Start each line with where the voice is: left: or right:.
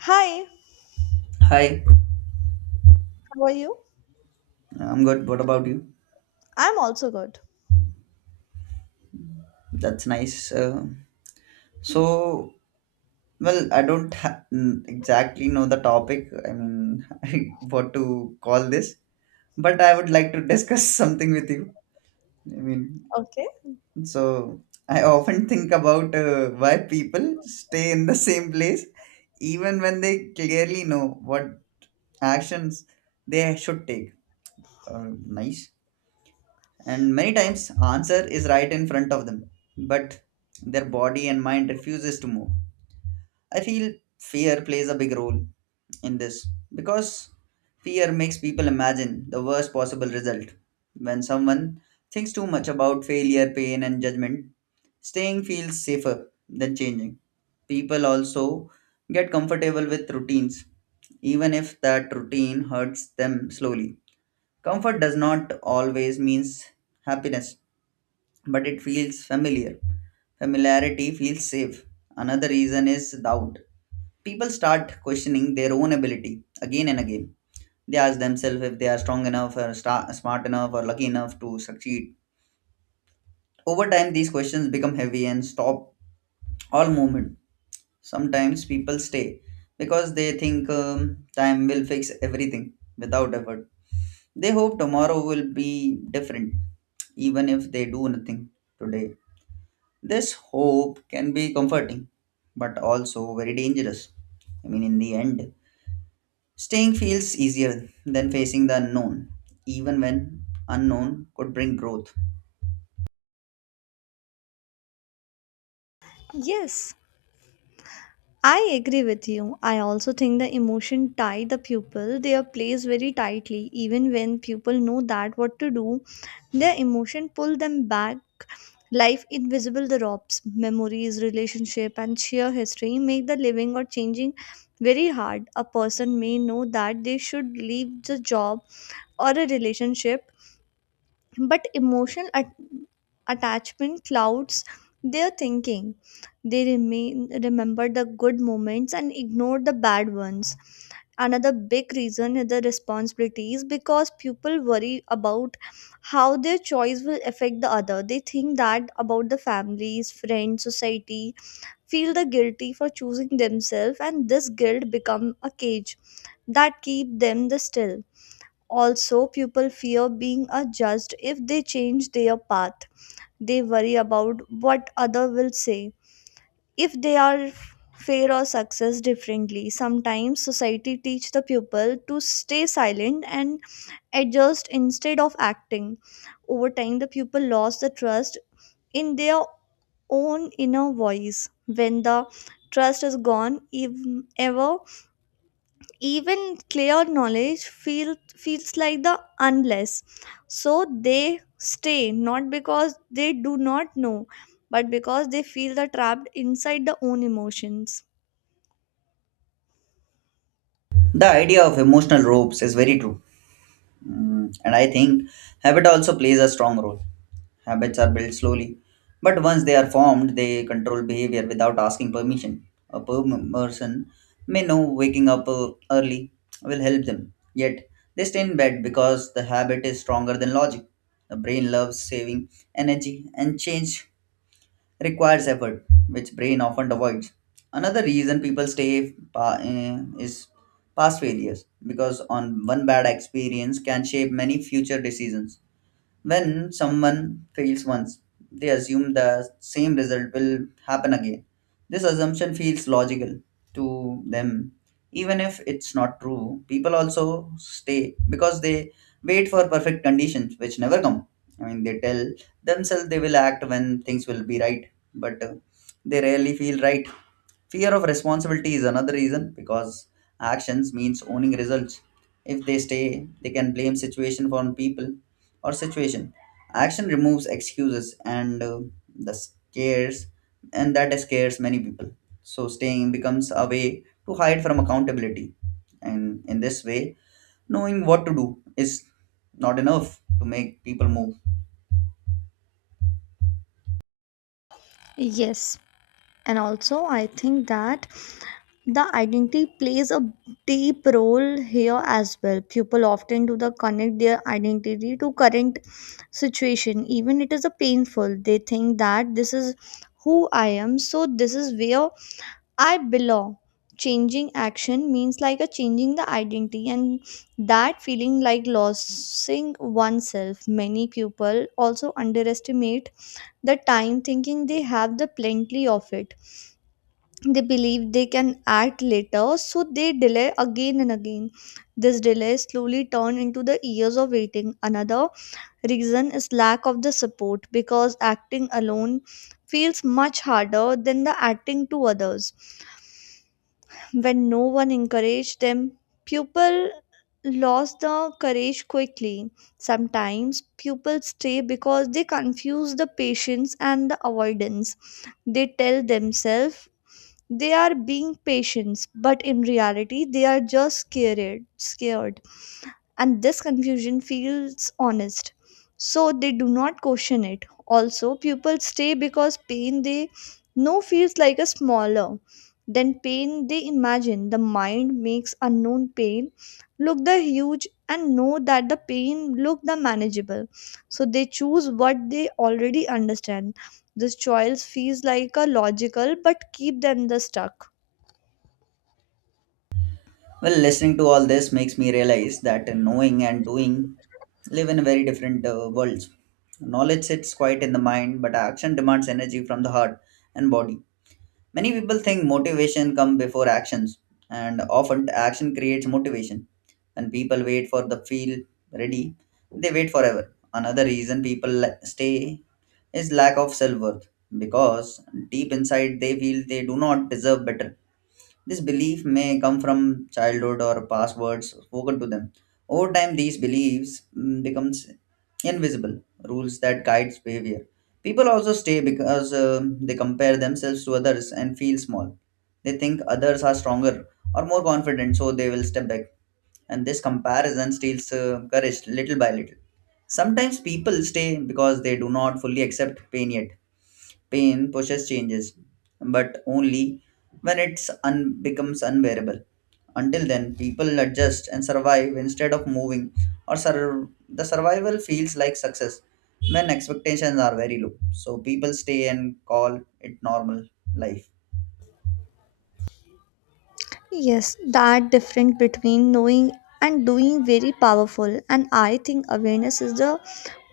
left: Hi,
right: Hi,
left: how are you?
right: I'm good. What about you?
left: I'm also good.
right: That's nice. So, well, I don't exactly know the topic. What to call this, but I would like to discuss something with you. I mean,
left: Okay.
right: so I often think about why people stay in the same place even when they clearly know what actions they should take. Nice. And many times answer is right in front of them, but their body and mind refuses to move. I feel fear plays a big role in this, because fear makes people imagine the worst possible result. When someone thinks too much about failure, pain and judgment, staying feels safer than changing. People also get comfortable with routines, even if that routine hurts them slowly. Comfort does not always means happiness, but it feels familiar. Familiarity feels safe. Another reason is doubt. People start questioning their own ability again and again. They ask themselves if they are strong enough, or sta smart enough, or lucky enough to succeed. Over time, these questions become heavy and stop all movement. Sometimes people stay because they think time will fix everything without effort. They hope tomorrow will be different, even if they do nothing today. This hope can be comforting, but also very dangerous. In the end, staying feels easier than facing the unknown, even when unknown could bring growth.
left: Yes, I agree with you. I also think the emotion tie the pupil their place very tightly. Even when people know that what to do, their emotion pull them back. Life invisible the ropes, memories, relationship, and sheer history make the living or changing very hard. A person may know that they should leave the job or a relationship but emotional attachment clouds their thinking, they remain remember the good moments and ignore the bad ones. Another big reason is the responsibilities, because people worry about how their choice will affect the other. They think that about the families, friends, society, feel the guilty for choosing themselves, and this guilt become a cage that keep them the still. Also, people fear being judged if they change their path. They worry about what other will say if they are fair or success differently. Sometimes society teach the pupil to stay silent and adjust instead of acting. Over time, the pupil lost the trust in their own inner voice. When the trust is gone, if ever, even clear knowledge feels like the unless, so they stay not because they do not know, but because they feel the trapped inside the own emotions.
right: The idea of emotional ropes is very true. And I think habit also plays a strong role. Habits are built slowly, but once they are formed, they control behavior without asking permission. A person may know waking up early will help them, yet they stay in bed because the habit is stronger than logic. The brain loves saving energy, and change requires effort, which brain often avoids. Another reason people stay is past failures, because on one bad experience can shape many future decisions. When someone fails once, they assume the same result will happen again. This assumption feels logical to them. Even if it's not true, people also stay because they wait for perfect conditions which never come. They tell themselves they will act when things will be right, but they rarely feel right. Fear of responsibility is another reason, because actions means owning results. If they stay, they can blame situation for people or situation. Action removes excuses and the scares, and that scares many people. So staying becomes a way to hide from accountability. And in this way, knowing what to do is not enough to make people move.
left: Yes, and also I think that the identity plays a deep role here as well. People often do the connect their identity to current situation, even it is a painful. They think that this is who I am, so this is where I belong. Changing action means like a changing the identity, and that feeling like losing oneself. Many people also underestimate the time, thinking they have the plenty of it. They believe they can act later, so they delay again and again. This delay slowly turn into the years of waiting. Another reason is lack of the support, because acting alone feels much harder than the acting to others. When no one encouraged them, people lost the courage quickly. Sometimes pupils stay because they confuse the patience and the avoidance. They tell themselves they are being patient, but in reality, they are just scared. Scared, and this confusion feels honest, so they do not question it. Also pupils stay because pain they know feels like a smaller than pain they imagine. The mind makes unknown pain look the huge and know that the pain look the manageable, so they choose what they already understand. This choice feels like a logical but keep them the stuck.
right: Well, listening to all this makes me realize that knowing and doing live in very different worlds. Knowledge sits quiet in the mind, but action demands energy from the heart and body. Many people think motivation comes before actions, and often action creates motivation. When people wait for the feel ready, they wait forever. Another reason people stay is lack of self worth, because deep inside they feel they do not deserve better. This belief may come from childhood or past words spoken to them. Over time, these beliefs becomes invisible rules that guides behavior. People also stay because they compare themselves to others and feel small. They think others are stronger or more confident, so they will step back. And this comparison steals courage little by little. Sometimes people stay because they do not fully accept pain yet. Pain pushes changes, but only when it's becomes unbearable. Until then, people adjust and survive instead of moving, or the survival feels like success when expectations are very low. So people stay and call it normal life.
left: Yes, that difference between knowing and doing very powerful, and I think awareness is the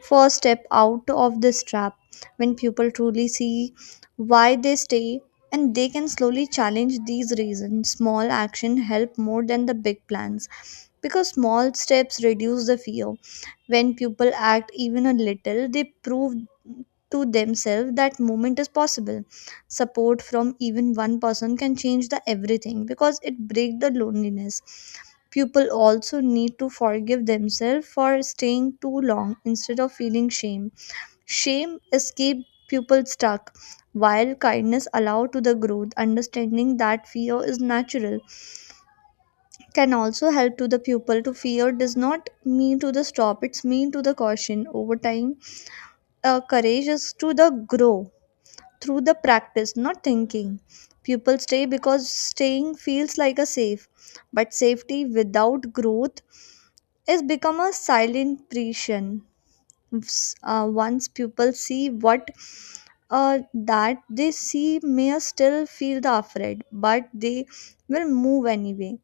left: first step out of this trap. When people truly see why they stay, and they can slowly challenge these reasons, small action help more than the big plans, because small steps reduce the fear. When people act even a little, they prove to themselves that movement is possible. Support from even one person can change the everything, because it break the loneliness. People also need to forgive themselves for staying too long instead of feeling shame. Shame is keep people stuck, while kindness allow to the growth. Understanding that fear is natural can also help to the pupil to fear does not mean to the stop. It's mean to the caution over time. Courage is to the grow through the practice, not thinking. Pupils stay because staying feels like a safe, but safety without growth, it's become a silent prison. Once people see what uh, that, they see may still feel the afraid, but they will move anyway.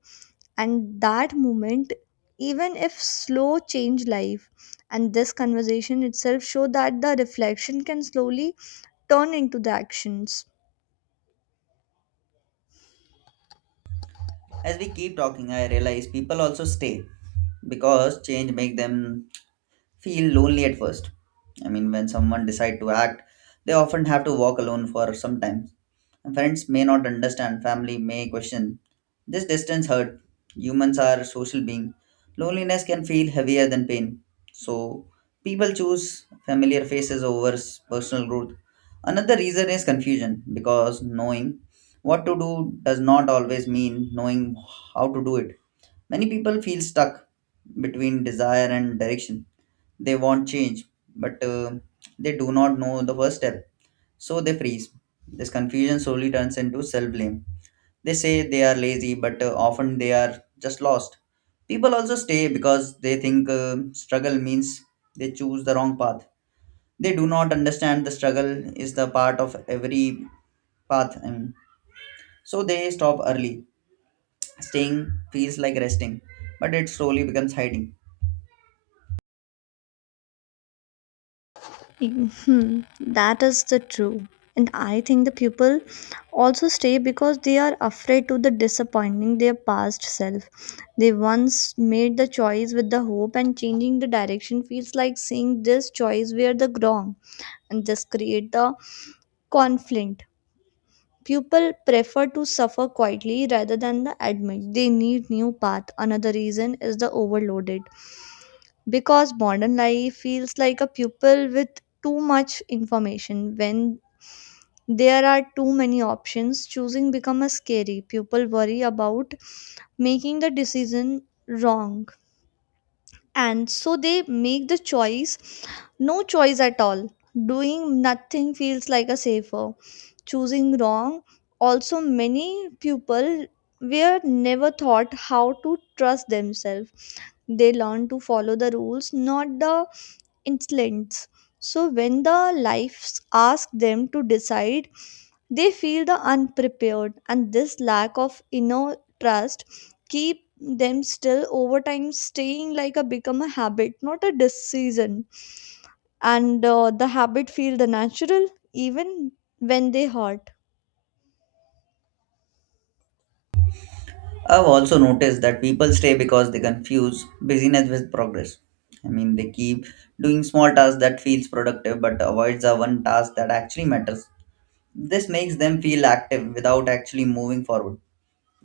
left: And that movement, even if slow, change life. And this conversation itself show that the reflection can slowly turn into the actions.
right: As we keep talking, I realize people also stay because change make them feel lonely at first. When someone decide to act, they often have to walk alone for some time. And friends may not understand, family may question. This distance hurt. Humans are social being. Loneliness can feel heavier than pain. So people choose familiar faces over personal growth. Another reason is confusion, because knowing what to do does not always mean knowing how to do it. Many people feel stuck between desire and direction. They want change, but they do not know the first step, so they freeze. This confusion slowly turns into self blame. They say they are lazy, but often they are just lost. People also stay because they think struggle means they choose the wrong path. They do not understand the struggle is the part of every path. So they stop early. Staying feels like resting, but it slowly becomes hiding.
left: Hmm, that is the true. And I think the people also stay because they are afraid to the disappointing their past self. They once made the choice with the hope, and changing the direction feels like saying this choice were the wrong, and this create the conflict. People prefer to suffer quietly rather than the admit they need new path. Another reason is the overloaded, because modern life feels like a pupil with too much information. When there are too many options, choosing become a scary. People worry about making the decision wrong, and so they make the choice no choice at all. Doing nothing feels like a safer choosing wrong. Also many people were never taught how to trust themselves. They learn to follow the rules, not the instincts, so when the lives ask them to decide, they feel the unprepared, and this lack of inner trust keep them still. Over time, staying like a become a habit, not a decision. And the habit feel the natural even when they hurt.
right: I've also noticed that people stay because they confuse busyness with progress. They keep doing small tasks that feels productive but avoids the one task that actually matters. This makes them feel active without actually moving forward.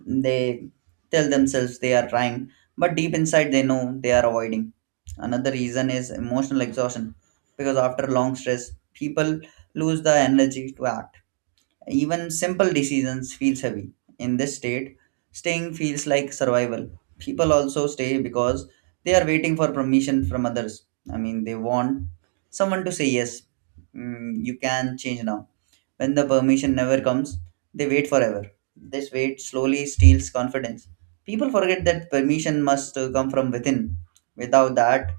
right: They tell themselves they are trying, but deep inside they know they are avoiding. Another reason is emotional exhaustion, because after long stress, people lose the energy to act. Even simple decisions feels heavy. In this state, staying feels like survival. People also stay because they are waiting for permission from others. They want someone to say yes. You can change now. When the permission never comes, they wait forever. This wait slowly steals confidence. People forget that permission must come from within. Without that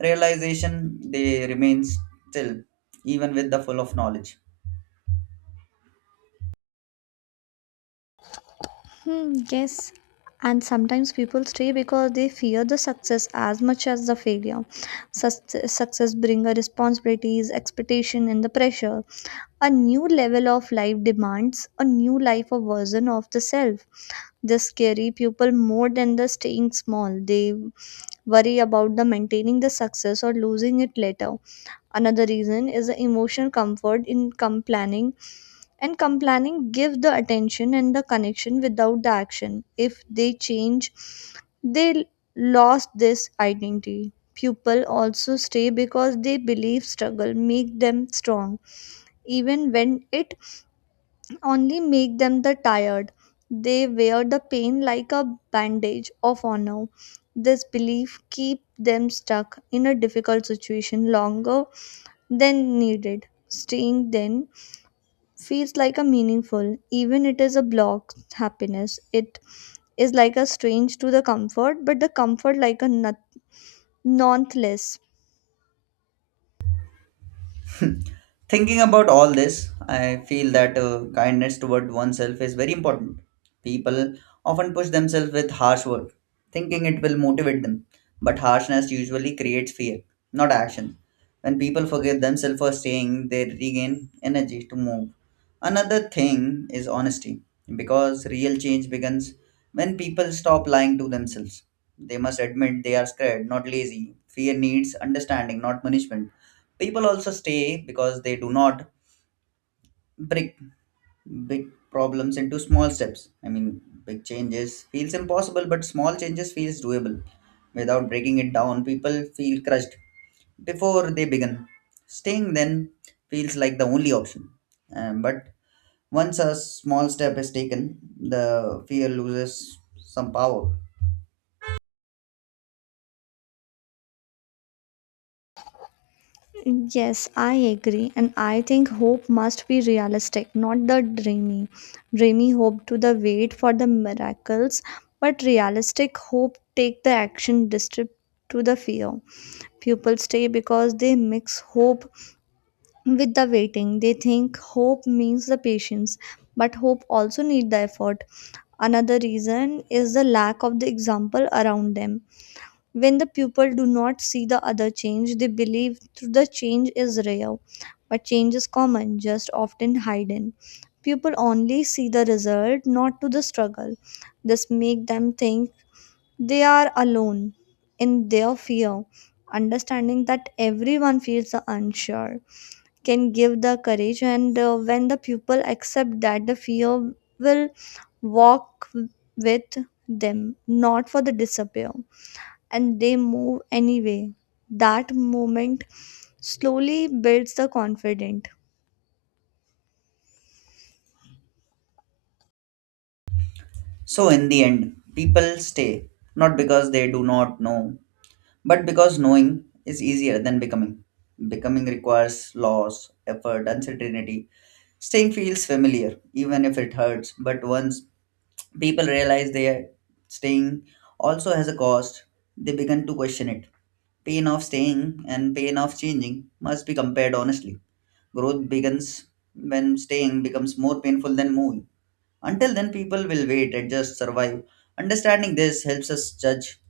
right: realization, they remain still, even with the full of knowledge.
left: Hmm, yes. And sometimes people stay because they fear the success as much as the failure. Success brings responsibilities, expectation, and the pressure. A new level of life demands a new life of version of the self. The scary people more than the staying small. They worry about the maintaining the success or losing it later. Another reason is the emotional comfort in complaining, and complaining give the attention and the connection without the action. If they change, they lost this identity. People also stay because they believe struggle make them strong, even when it only make them the tired. They wear the pain like a bandage of honor. This belief keep them stuck in a difficult situation longer than needed. Staying then feels like a meaningful, even it is a block happiness. It is like a strange to the comfort, but the comfort like a nonetheless.
right: Thinking about all this, I feel that kindness toward oneself is very important. People often push themselves with harsh work, thinking it will motivate them. But harshness usually creates fear, not action. When people forgive themselves for staying, they regain energy to move. Another thing is honesty, because real change begins when people stop lying to themselves. They must admit they are scared, not lazy. Fear needs understanding, not punishment. People also stay because they do not break big problems into small steps. Big changes feels impossible, but small changes feels doable. Without breaking it down, people feel crushed before they begin. Staying then feels like the only option. But once a small step is taken, the fear loses some power.
left: Yes, I agree. And I think hope must be realistic, not the dreamy. Dreamy hope to the wait for the miracles, but realistic hope take the action district to the fear. People stay because they mix hope with the waiting. They think hope means the patience, but hope also need the effort. Another reason is the lack of the example around them. When the pupil do not see the other change, they believe the change is rare. But change is common, just often hidden. People only see the result, not to the struggle. This make them think they are alone in their fear. Understanding that everyone feels the unsure can give the courage, and when the pupil accept that the fear will walk with them, not for the disappear, and they move anyway. That moment slowly builds the confidence.
right: So in the end, people stay not because they do not know, but because knowing is easier than becoming. Becoming requires loss, effort, uncertainty. Staying feels familiar, even if it hurts. But once people realize they're staying also has a cost, they begin to question it. Pain of staying and pain of changing must be compared honestly. Growth begins when staying becomes more painful than moving. Until then, people will wait, adjust, survive. Understanding this helps us judge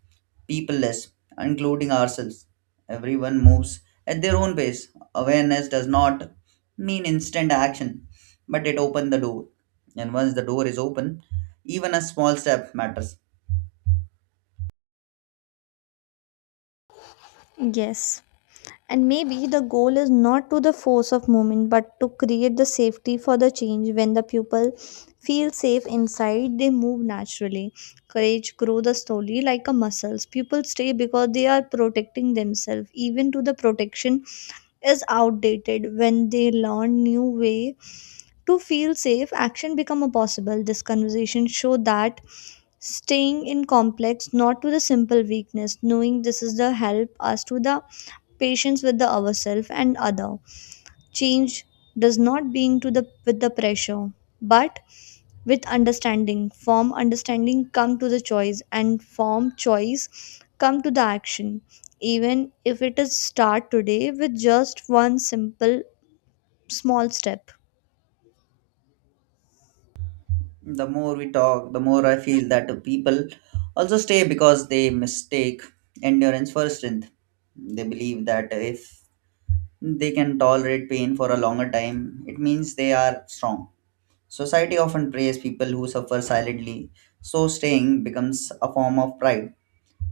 right: people less, including ourselves. Everyone moves at their own pace. Awareness does not mean instant action, but it opens the door. And once the door is open, even a small step matters.
left: Yes. And maybe the goal is not to the force of movement, but to create the safety for the change. When the pupil feel safe inside, they move naturally. Courage grows the slowly like a muscles. Pupils stay because they are protecting themselves, even to the protection is outdated. When they learn new way to feel safe, action become a possible. This conversation show that staying in complex, not to the simple weakness. Knowing this is the help us to the patience with the ourself and other. Change does not being to the with the pressure, but with understanding. From understanding come to the choice, and from choice come to the action, even if it is start today with just one simple small step.
right: The more we talk, the more I feel that people also stay because they mistake endurance for strength. They believe that if they can tolerate pain for a longer time. It means they are strong. Society often praises people who suffer silently, so staying becomes a form of pride.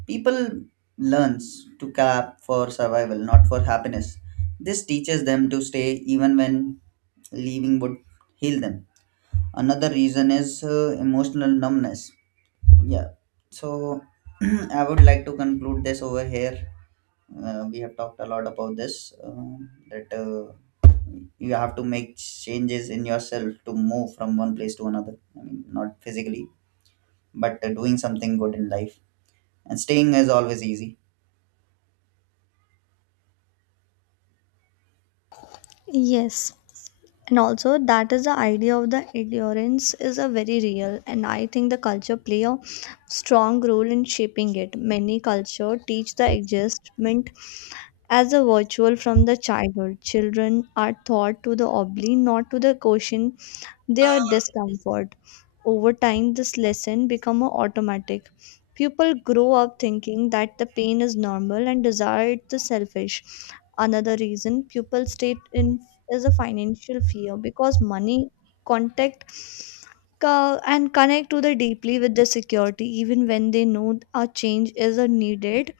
right: People learns to clap for survival, not for happiness. This teaches them to stay even when leaving would heal them. Another reason is emotional numbness. Yeah. So I would like to conclude this over here. We have talked a lot about this. That. You have to make changes in yourself to move from one place to another. Not physically, but doing something good in life, and staying is always easy.
left: Yes, and also that is the idea of the endurance is a very real, and I think the culture play a strong role in shaping it. Many culture teach the adjustment as a virtual from the childhood. Children are taught to the obli, not to the quotient their discomfort. Over time, this lesson become a automatic. People grow up thinking that the pain is normal and desire it is selfish. Another reason people stay in is a financial fear, because money contact and connect to the deeply with the security. Even when they know a change is a needed,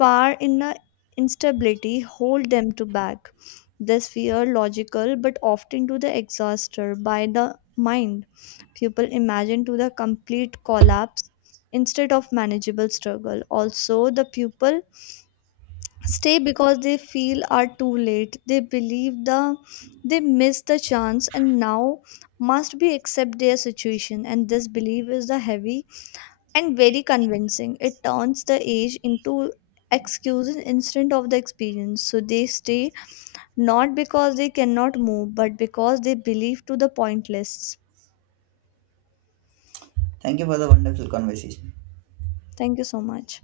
left: far in the instability hold them to back. This fear logical, but often to the exhauster by the mind. People imagine to the complete collapse instead of manageable struggle. Also, the pupil stay because they feel are too late. They believe the they missed the chance and now must be accept their situation, and this belief is the heavy and very convincing. It turns the age into excuses instead of the experience. So they stay not because they cannot move, but because they believe to the pointless.
right: Thank you for the wonderful conversation.
left: Thank you so much.